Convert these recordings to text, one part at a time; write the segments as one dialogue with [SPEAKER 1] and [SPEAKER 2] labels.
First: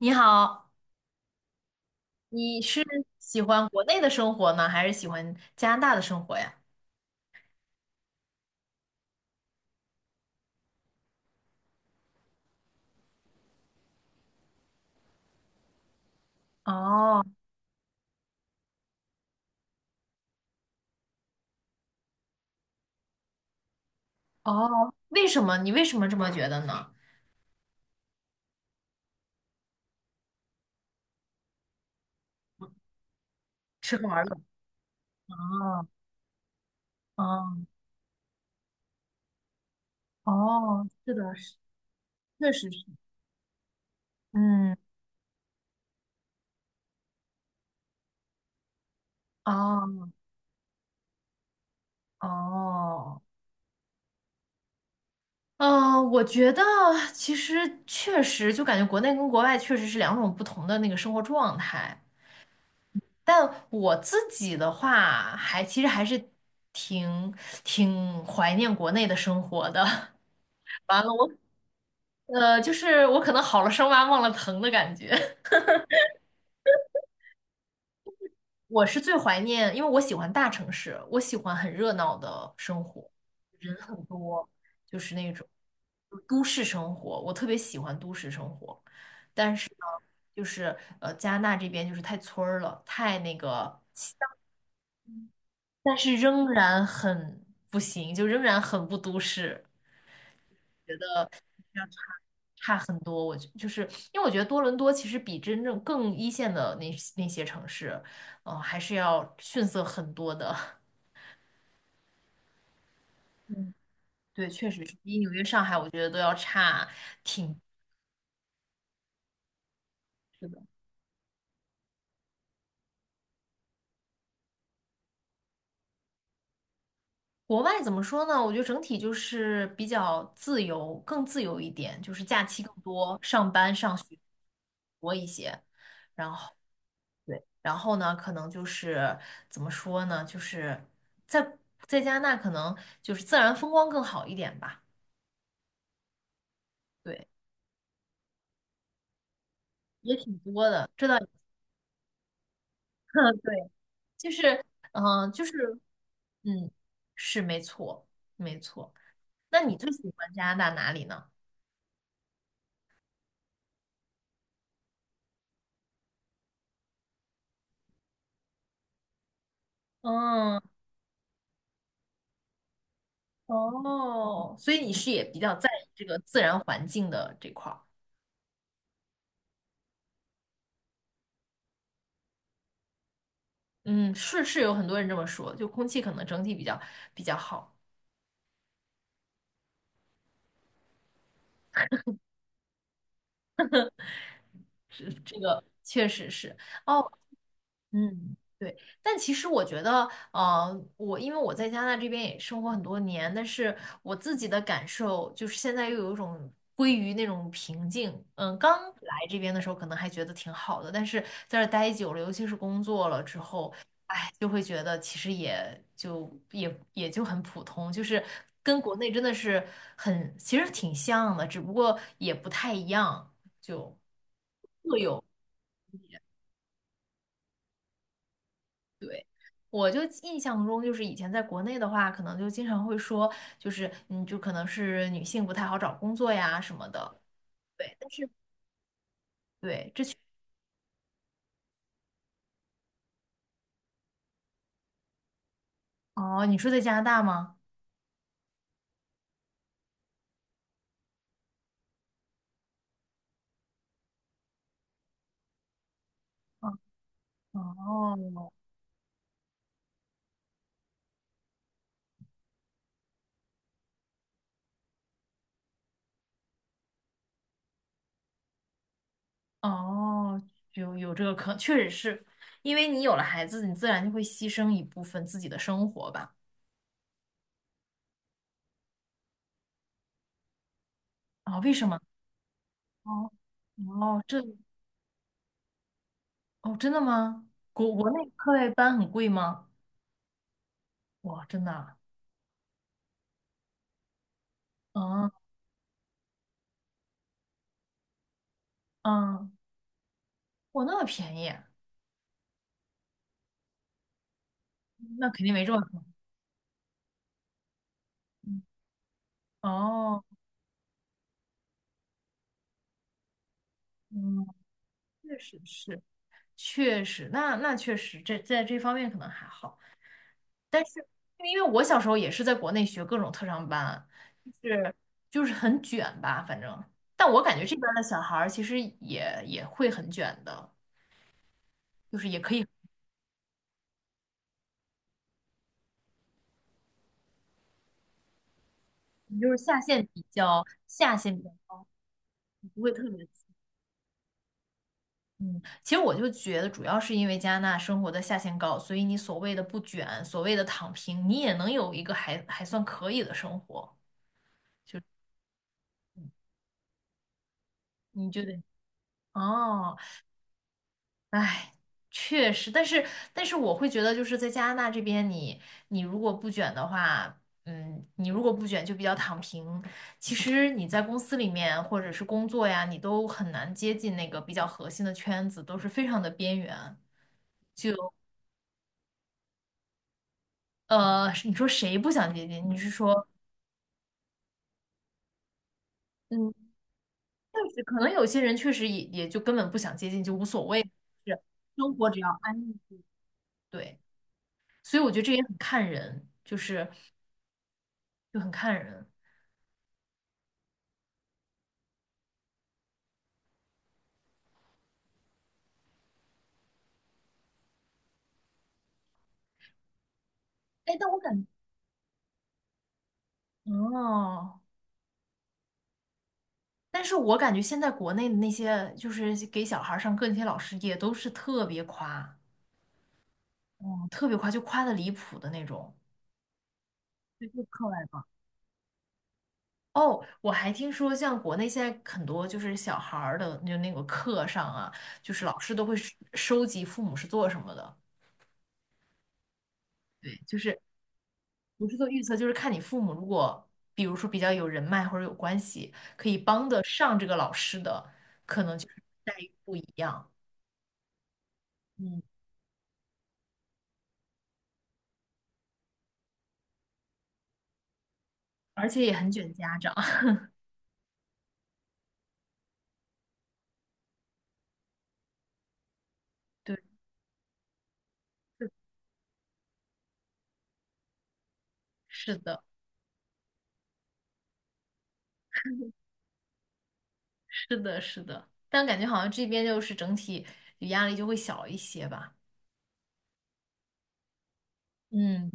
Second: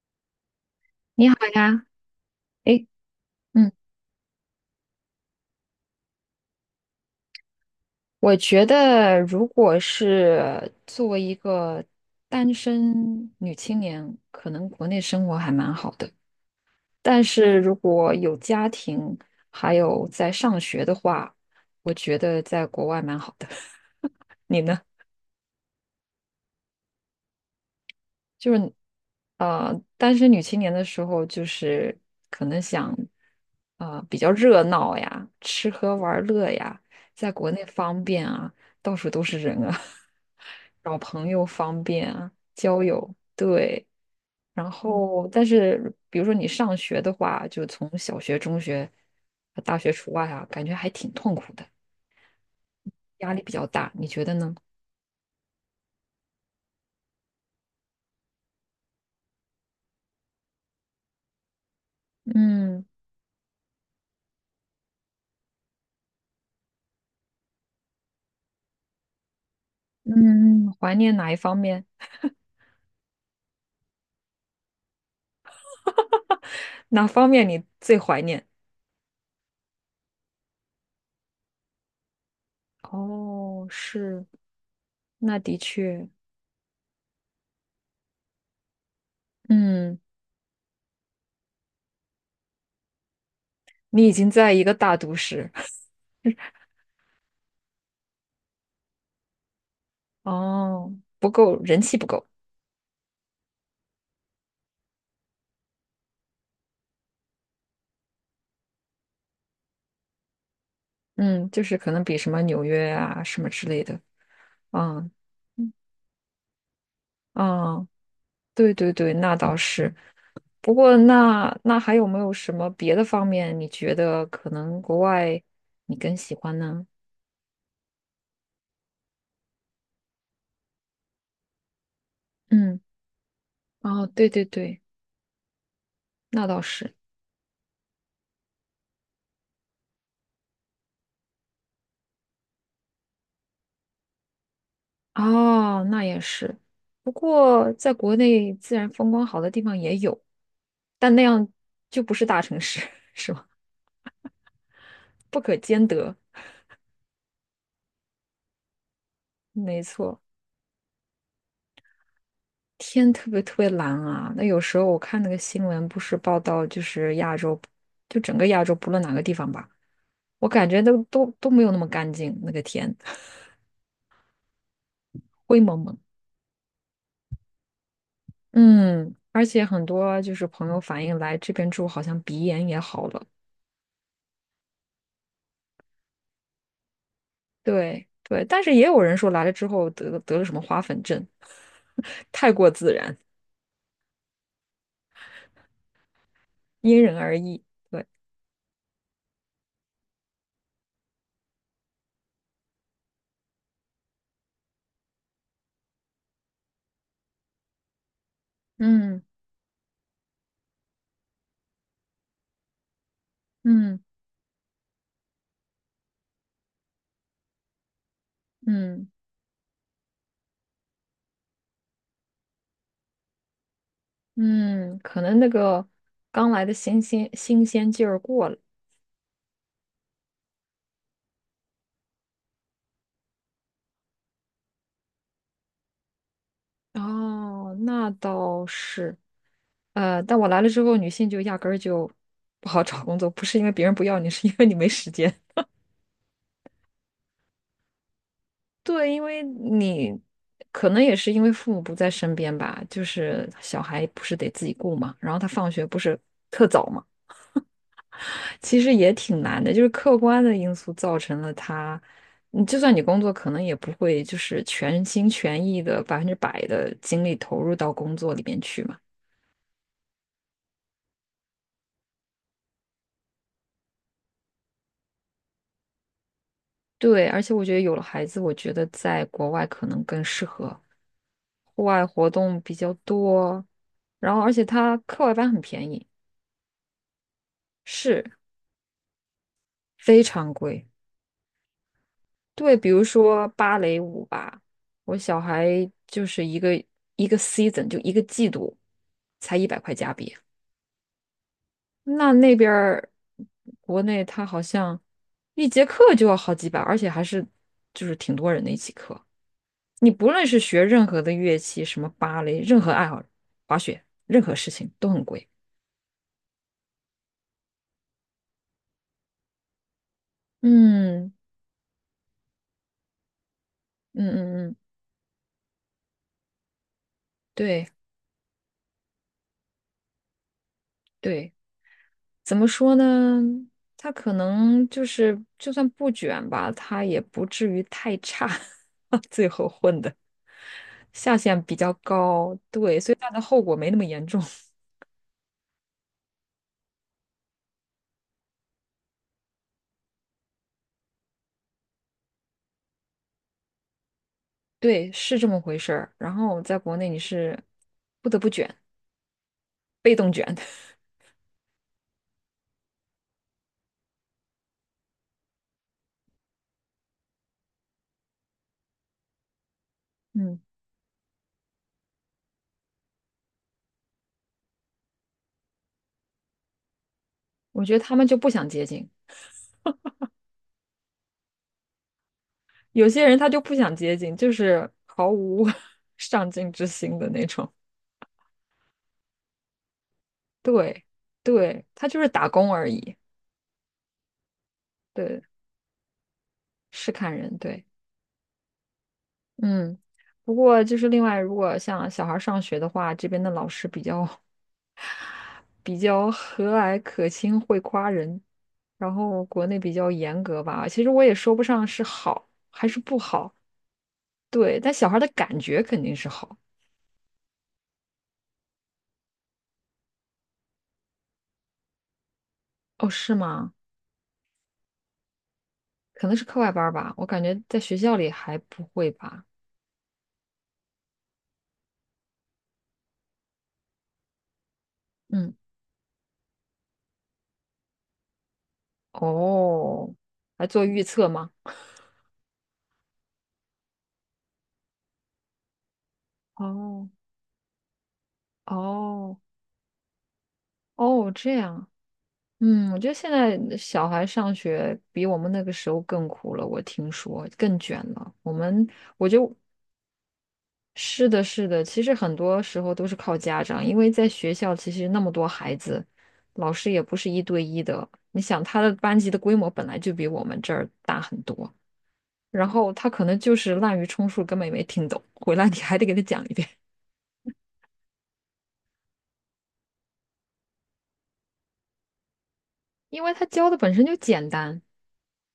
[SPEAKER 1] 你好，
[SPEAKER 2] 你好呀，
[SPEAKER 1] 你是
[SPEAKER 2] 诶，
[SPEAKER 1] 喜欢
[SPEAKER 2] 嗯，
[SPEAKER 1] 国内的生活呢，还是喜欢加拿大的生活呀？
[SPEAKER 2] 我觉得如果是作为一个单身女青年，可能国内生活还蛮好的。
[SPEAKER 1] 哦
[SPEAKER 2] 但是如果有家庭，还有在上学的话，我觉得在国外蛮好的。你呢？
[SPEAKER 1] 哦，为什么？你为什么这么觉得呢？
[SPEAKER 2] 就是单身女青年的时候，就是可能想
[SPEAKER 1] 吃喝
[SPEAKER 2] 比
[SPEAKER 1] 玩
[SPEAKER 2] 较
[SPEAKER 1] 乐。
[SPEAKER 2] 热闹呀，吃
[SPEAKER 1] 哦
[SPEAKER 2] 喝玩乐呀，在国
[SPEAKER 1] 哦
[SPEAKER 2] 内方便啊，到处都是人啊，
[SPEAKER 1] 哦，
[SPEAKER 2] 找
[SPEAKER 1] 是
[SPEAKER 2] 朋
[SPEAKER 1] 的，
[SPEAKER 2] 友
[SPEAKER 1] 是，
[SPEAKER 2] 方便啊，
[SPEAKER 1] 确实
[SPEAKER 2] 交
[SPEAKER 1] 是。
[SPEAKER 2] 友对。然
[SPEAKER 1] 嗯，
[SPEAKER 2] 后，但是比如说你上学的话，就从小学、中学、大学
[SPEAKER 1] 哦
[SPEAKER 2] 除外啊，感觉还挺痛苦的，
[SPEAKER 1] 哦，
[SPEAKER 2] 压力比较大，你觉得呢？
[SPEAKER 1] 嗯，我觉得其实确实就感觉国内跟国外确实是两种不同的那个生活状态。
[SPEAKER 2] 嗯
[SPEAKER 1] 但我自己的话，还其实还是挺挺怀念国内的生活的。
[SPEAKER 2] 嗯，怀
[SPEAKER 1] 完了，
[SPEAKER 2] 念
[SPEAKER 1] 我
[SPEAKER 2] 哪一方面？
[SPEAKER 1] 就是我可能好了伤疤忘了疼的感觉。
[SPEAKER 2] 哪方面你最怀念？
[SPEAKER 1] 我是最怀念，因为我喜欢大城市，我喜欢很热闹的生活，
[SPEAKER 2] 哦，
[SPEAKER 1] 人很
[SPEAKER 2] 是，
[SPEAKER 1] 多，就是那
[SPEAKER 2] 那
[SPEAKER 1] 种
[SPEAKER 2] 的确，
[SPEAKER 1] 都市生活，我特别喜欢都市生活。
[SPEAKER 2] 嗯，
[SPEAKER 1] 就是加拿大这边就是太村儿了，太那个，
[SPEAKER 2] 你已经在一个大都市，
[SPEAKER 1] 但是仍然很不行，就仍然很不都市。
[SPEAKER 2] 哦，人气不够，
[SPEAKER 1] 差很多。我觉就是因为我觉得多伦多其实比真正更一线的那些城市，嗯、还是要逊色很多的。
[SPEAKER 2] 嗯，就是可能比什么纽约啊什么之
[SPEAKER 1] 嗯
[SPEAKER 2] 类的，
[SPEAKER 1] 对，确实是
[SPEAKER 2] 嗯
[SPEAKER 1] 比纽约、上海，我觉得都要差挺。
[SPEAKER 2] 嗯，嗯对对对，那倒是。
[SPEAKER 1] 是的，
[SPEAKER 2] 不过那那还有没有什么别的方面，你觉得可能国外你更喜欢呢？
[SPEAKER 1] 国外怎么说呢？我觉得整体就是比较自由，更自由一点，就是假期更
[SPEAKER 2] 嗯，
[SPEAKER 1] 多，上班上
[SPEAKER 2] 哦，
[SPEAKER 1] 学
[SPEAKER 2] 对对对，
[SPEAKER 1] 多一些。然
[SPEAKER 2] 那
[SPEAKER 1] 后
[SPEAKER 2] 倒是。
[SPEAKER 1] 对，然后呢，可能就是怎么说呢？就是在在加拿大，可能就是自然风光更好一点吧。
[SPEAKER 2] 哦，那也是。不
[SPEAKER 1] 对，
[SPEAKER 2] 过，在国内自然风光好的地方也
[SPEAKER 1] 也
[SPEAKER 2] 有，
[SPEAKER 1] 挺多的，这
[SPEAKER 2] 但
[SPEAKER 1] 倒
[SPEAKER 2] 那
[SPEAKER 1] 也
[SPEAKER 2] 样就不是大城市，是 吗？
[SPEAKER 1] 对，就是，嗯、
[SPEAKER 2] 不
[SPEAKER 1] 就
[SPEAKER 2] 可
[SPEAKER 1] 是，
[SPEAKER 2] 兼得。
[SPEAKER 1] 嗯，是没错，没错。那你
[SPEAKER 2] 没
[SPEAKER 1] 最喜
[SPEAKER 2] 错，
[SPEAKER 1] 欢加拿大哪里呢？
[SPEAKER 2] 天特别特别蓝啊。那有时候我看那个新闻，不是报道就是亚洲，就整个亚洲不论哪个地方吧，我
[SPEAKER 1] 嗯，
[SPEAKER 2] 感觉都没有那么干净，那个天
[SPEAKER 1] 哦，所以你是也比较
[SPEAKER 2] 灰
[SPEAKER 1] 在
[SPEAKER 2] 蒙
[SPEAKER 1] 意
[SPEAKER 2] 蒙。
[SPEAKER 1] 这个自然环境的这块儿。
[SPEAKER 2] 嗯，而且很多就是朋友反映来这边住，好像鼻炎也好了。
[SPEAKER 1] 嗯，是是有很多人这么说，就空气可能整体比较好，
[SPEAKER 2] 对对，但是也有人说来了之后得了什么花粉症，太过自然，
[SPEAKER 1] 这这个确实是。
[SPEAKER 2] 因
[SPEAKER 1] 哦，
[SPEAKER 2] 人而异。对，
[SPEAKER 1] 嗯，对，但其实我觉得，我因为我在加拿大这边也生活很多年，但是我自己的感受就是现在又有一种归于那种平静。嗯，刚来
[SPEAKER 2] 嗯
[SPEAKER 1] 这边的时候可能还觉得挺好的，但是在这儿待久了，尤其是工作了之后，
[SPEAKER 2] 嗯
[SPEAKER 1] 哎，就会觉得其实也就也也就很普通，就是跟国
[SPEAKER 2] 嗯
[SPEAKER 1] 内真的是很，其实挺像的，只不过也不太一样，就各
[SPEAKER 2] 嗯，
[SPEAKER 1] 有。
[SPEAKER 2] 可能那个刚来的新鲜劲儿过了。
[SPEAKER 1] 对，我就印象中，就是以前在国内的话，可能就经常会说，就是嗯，就可能是女性不太好找工作呀什么的。
[SPEAKER 2] 哦，
[SPEAKER 1] 对，但
[SPEAKER 2] 那
[SPEAKER 1] 是
[SPEAKER 2] 倒是。
[SPEAKER 1] 对，这确
[SPEAKER 2] 但我来了之后，女性就压根儿就不好找工作，不是因为别人不要你，是因为你没时间。
[SPEAKER 1] 哦，你说在加拿大吗？
[SPEAKER 2] 对，因为你可能也是因为父母不在身边吧，就是小孩不是得自己顾嘛，然后他放学不是特
[SPEAKER 1] 哦
[SPEAKER 2] 早嘛，
[SPEAKER 1] 哦，
[SPEAKER 2] 其实也挺难的，就是客观的因素造成了他，你就算你工作，可能也不会就是全心全意的百分之百的精力投入到工作里面去嘛。
[SPEAKER 1] 哦有有这个可，确实是因为你有了孩子，你自然就会牺牲一部分自己的生活吧？
[SPEAKER 2] 对，而且我觉得有了孩子，我觉得在国外可能更适合，
[SPEAKER 1] 啊、为
[SPEAKER 2] 户
[SPEAKER 1] 什么？
[SPEAKER 2] 外活动比较
[SPEAKER 1] 哦
[SPEAKER 2] 多，
[SPEAKER 1] 哦，
[SPEAKER 2] 然
[SPEAKER 1] 这
[SPEAKER 2] 后而且他课外班很便宜，
[SPEAKER 1] 哦，真的吗？国国
[SPEAKER 2] 是
[SPEAKER 1] 内课外班很贵吗？
[SPEAKER 2] 非常贵。
[SPEAKER 1] 哇，真的啊？
[SPEAKER 2] 对，比如说芭蕾舞吧，我
[SPEAKER 1] 嗯
[SPEAKER 2] 小孩就是一个 season 就一个季度
[SPEAKER 1] 嗯，
[SPEAKER 2] 才100块加币，
[SPEAKER 1] 哇，那么便宜。
[SPEAKER 2] 那那边儿国内他好像
[SPEAKER 1] 那肯定没
[SPEAKER 2] 一
[SPEAKER 1] 这么
[SPEAKER 2] 节
[SPEAKER 1] 疼
[SPEAKER 2] 课就要好几百，而且还是就是挺多
[SPEAKER 1] 嗯
[SPEAKER 2] 人的一起课。你
[SPEAKER 1] 哦，
[SPEAKER 2] 不论是学任何的乐器，什么芭蕾，任何爱好，滑雪，任
[SPEAKER 1] 嗯，
[SPEAKER 2] 何事情都很
[SPEAKER 1] 确
[SPEAKER 2] 贵。
[SPEAKER 1] 实是，确实，那那确实，这在这方面可能还好。但是，
[SPEAKER 2] 嗯
[SPEAKER 1] 因为我小时候也是在国内学各种特长班，
[SPEAKER 2] 嗯
[SPEAKER 1] 就
[SPEAKER 2] 嗯嗯，
[SPEAKER 1] 是就是很卷吧，反正。但我感觉这
[SPEAKER 2] 对
[SPEAKER 1] 边的小孩儿其实也也会很卷的，
[SPEAKER 2] 对，
[SPEAKER 1] 就是也可
[SPEAKER 2] 怎
[SPEAKER 1] 以，
[SPEAKER 2] 么说呢？他可能就是，就算不卷吧，他也不至于太差，最
[SPEAKER 1] 就是
[SPEAKER 2] 后
[SPEAKER 1] 下
[SPEAKER 2] 混
[SPEAKER 1] 限
[SPEAKER 2] 的
[SPEAKER 1] 比较下限
[SPEAKER 2] 下
[SPEAKER 1] 比较
[SPEAKER 2] 限比
[SPEAKER 1] 高，
[SPEAKER 2] 较高，
[SPEAKER 1] 不会
[SPEAKER 2] 对，
[SPEAKER 1] 特
[SPEAKER 2] 所以
[SPEAKER 1] 别
[SPEAKER 2] 他的
[SPEAKER 1] 卷。
[SPEAKER 2] 后果没那么严重。
[SPEAKER 1] 嗯，其实我就觉得，主要是因为加拿大生活的下限高，所以你所谓的不卷，所谓的躺平，你也能有一个还还算可以的生活。
[SPEAKER 2] 对，是这么回事儿。然后在国内你是不
[SPEAKER 1] 你
[SPEAKER 2] 得
[SPEAKER 1] 就
[SPEAKER 2] 不
[SPEAKER 1] 得
[SPEAKER 2] 卷，
[SPEAKER 1] 哦，
[SPEAKER 2] 被动卷。
[SPEAKER 1] 哎，确实，但是我会觉得，就是在加拿大这边你，你如果不卷的话，嗯，你如果不卷就比较躺平。其
[SPEAKER 2] 嗯，
[SPEAKER 1] 实你在公司里面或者是工作呀，你都很难接近那个比较核心的圈子，都是非常的边缘。
[SPEAKER 2] 我
[SPEAKER 1] 就
[SPEAKER 2] 觉得他们就不想接近，
[SPEAKER 1] 你说谁不想接近？你是
[SPEAKER 2] 有
[SPEAKER 1] 说？
[SPEAKER 2] 些人他就不想接近，就是毫无 上
[SPEAKER 1] 嗯。
[SPEAKER 2] 进之心的那种。
[SPEAKER 1] 确实，可能有些人确实也也就根本不想接近，就无所谓，
[SPEAKER 2] 对，
[SPEAKER 1] 是
[SPEAKER 2] 对，
[SPEAKER 1] 生
[SPEAKER 2] 他
[SPEAKER 1] 活只
[SPEAKER 2] 就
[SPEAKER 1] 要
[SPEAKER 2] 是打
[SPEAKER 1] 安
[SPEAKER 2] 工
[SPEAKER 1] 逸
[SPEAKER 2] 而已。
[SPEAKER 1] 对。所以我觉得这也
[SPEAKER 2] 对，
[SPEAKER 1] 很看人，就是
[SPEAKER 2] 是看人，对。
[SPEAKER 1] 就很看人。
[SPEAKER 2] 嗯，不过就是另外，如果像小孩儿上学的话，这边的老师比较 比较和蔼可亲，会夸人，然后国内比较严格吧。
[SPEAKER 1] 哎，
[SPEAKER 2] 其
[SPEAKER 1] 但
[SPEAKER 2] 实
[SPEAKER 1] 我
[SPEAKER 2] 我也
[SPEAKER 1] 感
[SPEAKER 2] 说不上是好还是不好，
[SPEAKER 1] 哦，
[SPEAKER 2] 对，但小孩儿的感觉肯定是好。
[SPEAKER 1] 但是我感觉现在国内的那些就是给小孩儿上课那些老师也都是特别夸，
[SPEAKER 2] 哦，是吗？
[SPEAKER 1] 哦，特别夸，就夸的离谱的那种。
[SPEAKER 2] 可能是课外班儿吧，我感
[SPEAKER 1] 对，
[SPEAKER 2] 觉
[SPEAKER 1] 就
[SPEAKER 2] 在
[SPEAKER 1] 课外
[SPEAKER 2] 学校
[SPEAKER 1] 吧。
[SPEAKER 2] 里还不会吧。
[SPEAKER 1] 哦，我还听说，像国内现在很多就是小孩儿的，就那个课上啊，就是
[SPEAKER 2] 嗯，
[SPEAKER 1] 老师都会收集父母是做什么的，
[SPEAKER 2] 哦，
[SPEAKER 1] 对，就
[SPEAKER 2] 来
[SPEAKER 1] 是。
[SPEAKER 2] 做预测吗？
[SPEAKER 1] 不是做预测，就是看你父母如果，比如说比较有人脉或者有关系，可以帮得
[SPEAKER 2] 哦
[SPEAKER 1] 上这个老师的，可能就是待
[SPEAKER 2] 哦
[SPEAKER 1] 遇不一样。
[SPEAKER 2] 哦，这样啊
[SPEAKER 1] 嗯，
[SPEAKER 2] 嗯，我觉得现在小孩上学比我们那个时候更苦了，我听说更卷了。
[SPEAKER 1] 而且也
[SPEAKER 2] 我
[SPEAKER 1] 很卷
[SPEAKER 2] 就
[SPEAKER 1] 家长。
[SPEAKER 2] 是的，是的，其实很多时候都是靠家长，因为在学校其实那么多孩子，老
[SPEAKER 1] 对，
[SPEAKER 2] 师也不是一对一的。你想
[SPEAKER 1] 是
[SPEAKER 2] 他的班级的规模本来就比我们这儿大很多，
[SPEAKER 1] 是的，
[SPEAKER 2] 然后他可能就是滥竽充数，根本也没听懂，回来你还得给他讲一遍，
[SPEAKER 1] 是的，是的。但感觉好像这边就是整体压力就会小一些吧。
[SPEAKER 2] 因为他教的本身就简单，
[SPEAKER 1] 嗯，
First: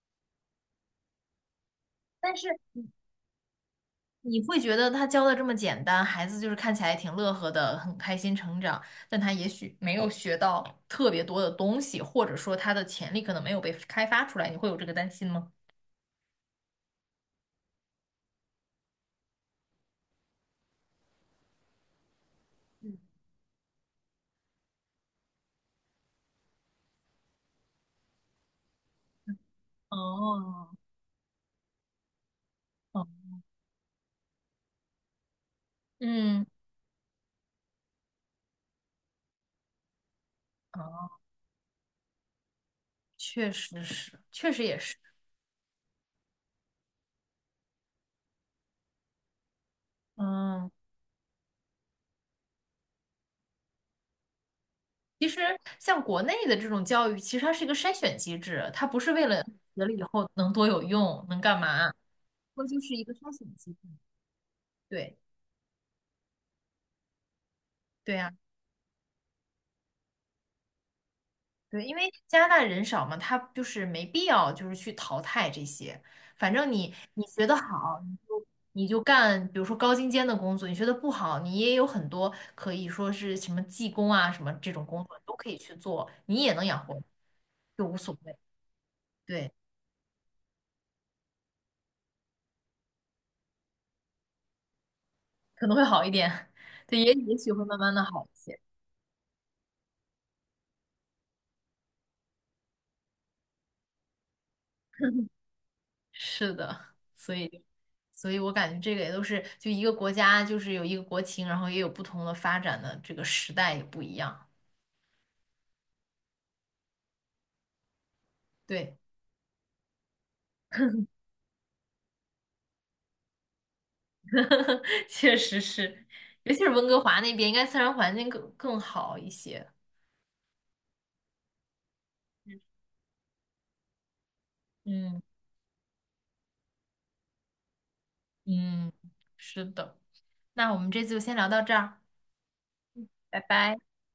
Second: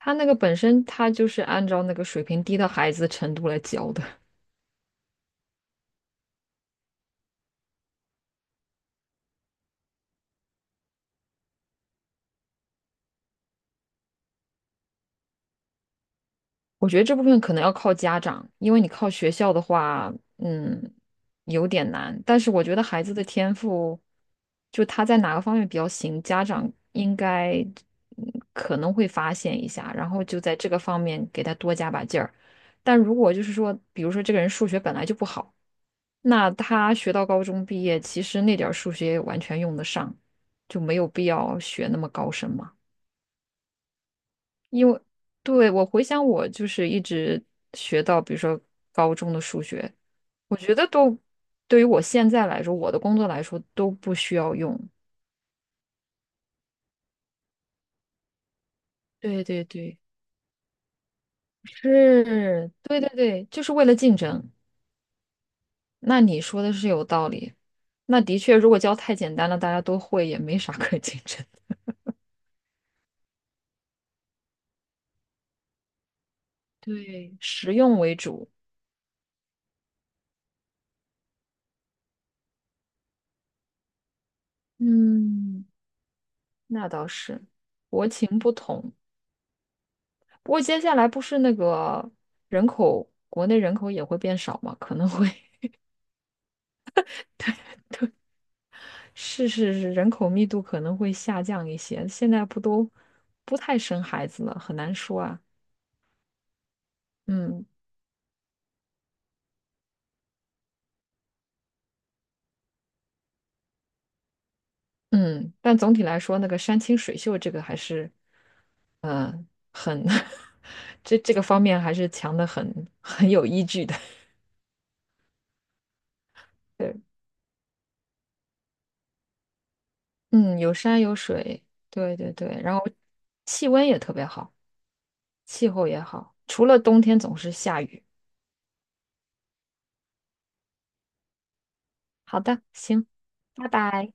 [SPEAKER 2] 他那个本身他就是按照那个水
[SPEAKER 1] 但
[SPEAKER 2] 平
[SPEAKER 1] 是
[SPEAKER 2] 低的孩子的程度来教的。
[SPEAKER 1] 你会觉得他教的这么简单，孩子就是看起来挺乐呵的，很开心成长，但他也许没有学到特别多的东西，或者说他的潜力可能没有被开发出来，你会有这个担心吗？
[SPEAKER 2] 我觉得这部分可能要靠家长，因为你靠学校的话，嗯，有点难。但是我觉得
[SPEAKER 1] 嗯
[SPEAKER 2] 孩子的天赋，就他在哪个方面比较行，家长应该可能会发现一下，然后就在
[SPEAKER 1] 哦，
[SPEAKER 2] 这个方面给他多加把劲儿。但
[SPEAKER 1] 哦，
[SPEAKER 2] 如果就是说，比如说这个人数学本来就不好，
[SPEAKER 1] 嗯，
[SPEAKER 2] 那他学到高中毕业，其实那点儿数学也完全用得上，就没有
[SPEAKER 1] 哦，
[SPEAKER 2] 必要学那么高深嘛。
[SPEAKER 1] 确实是，确实也是，
[SPEAKER 2] 对，我回想我就是一直学到，比如说高中的数学，我
[SPEAKER 1] 嗯，
[SPEAKER 2] 觉得都对于我现在来说，我的工作来说都不需要用。
[SPEAKER 1] 其实像国内的这种教育，其实它是一个筛选机制，它不是为了
[SPEAKER 2] 对对
[SPEAKER 1] 学了
[SPEAKER 2] 对，
[SPEAKER 1] 以后能多有用，能干嘛，它
[SPEAKER 2] 是，
[SPEAKER 1] 就是
[SPEAKER 2] 对
[SPEAKER 1] 一
[SPEAKER 2] 对
[SPEAKER 1] 个筛
[SPEAKER 2] 对，
[SPEAKER 1] 选
[SPEAKER 2] 就
[SPEAKER 1] 机
[SPEAKER 2] 是
[SPEAKER 1] 制。
[SPEAKER 2] 为了竞争。
[SPEAKER 1] 对，
[SPEAKER 2] 那你说的是有道理。
[SPEAKER 1] 对
[SPEAKER 2] 那
[SPEAKER 1] 呀。
[SPEAKER 2] 的确，如果教太简单了，大家都会，也没啥 可竞争。
[SPEAKER 1] 对，因为加拿大人少嘛，他就是没必要就是去淘汰这些，反正你你
[SPEAKER 2] 对，
[SPEAKER 1] 学得
[SPEAKER 2] 实用
[SPEAKER 1] 好，
[SPEAKER 2] 为
[SPEAKER 1] 你就
[SPEAKER 2] 主。
[SPEAKER 1] 你就干，比如说高精尖的工作，你学得不好，你也有很多可以说是什么技工啊什么这种工作都可以
[SPEAKER 2] 嗯，
[SPEAKER 1] 去做，你也能养
[SPEAKER 2] 那
[SPEAKER 1] 活，
[SPEAKER 2] 倒是，
[SPEAKER 1] 就无
[SPEAKER 2] 国
[SPEAKER 1] 所谓。
[SPEAKER 2] 情不同。
[SPEAKER 1] 对，
[SPEAKER 2] 不过接下来不是那个人口，国内人口也会变少嘛，可能会
[SPEAKER 1] 可能会好一点，对，也也许会慢慢的好一些。
[SPEAKER 2] 是是是，人口密度可能会下降一些。现在不都不太生孩子了，很难说啊。
[SPEAKER 1] 是的，所以
[SPEAKER 2] 嗯
[SPEAKER 1] 所以我感觉这个也都是就一个国家就是有一个国情，然后也有不同的发展的这个时代也不一样。
[SPEAKER 2] 嗯，但总体来说，那个山清水秀这个还是
[SPEAKER 1] 对。
[SPEAKER 2] 嗯呃很 这这个方面还是强的很，很有依据的。
[SPEAKER 1] 确实是，尤 其是温
[SPEAKER 2] 对，
[SPEAKER 1] 哥华那边，应该自然环境更好一些。
[SPEAKER 2] 嗯，有山有水，对对对，然后气温也特别好，
[SPEAKER 1] 嗯
[SPEAKER 2] 气候也好，除了冬天总是下雨。
[SPEAKER 1] 嗯，是的。那我们这次就先聊到这儿，
[SPEAKER 2] 好的，行。
[SPEAKER 1] 拜
[SPEAKER 2] 拜
[SPEAKER 1] 拜。
[SPEAKER 2] 拜。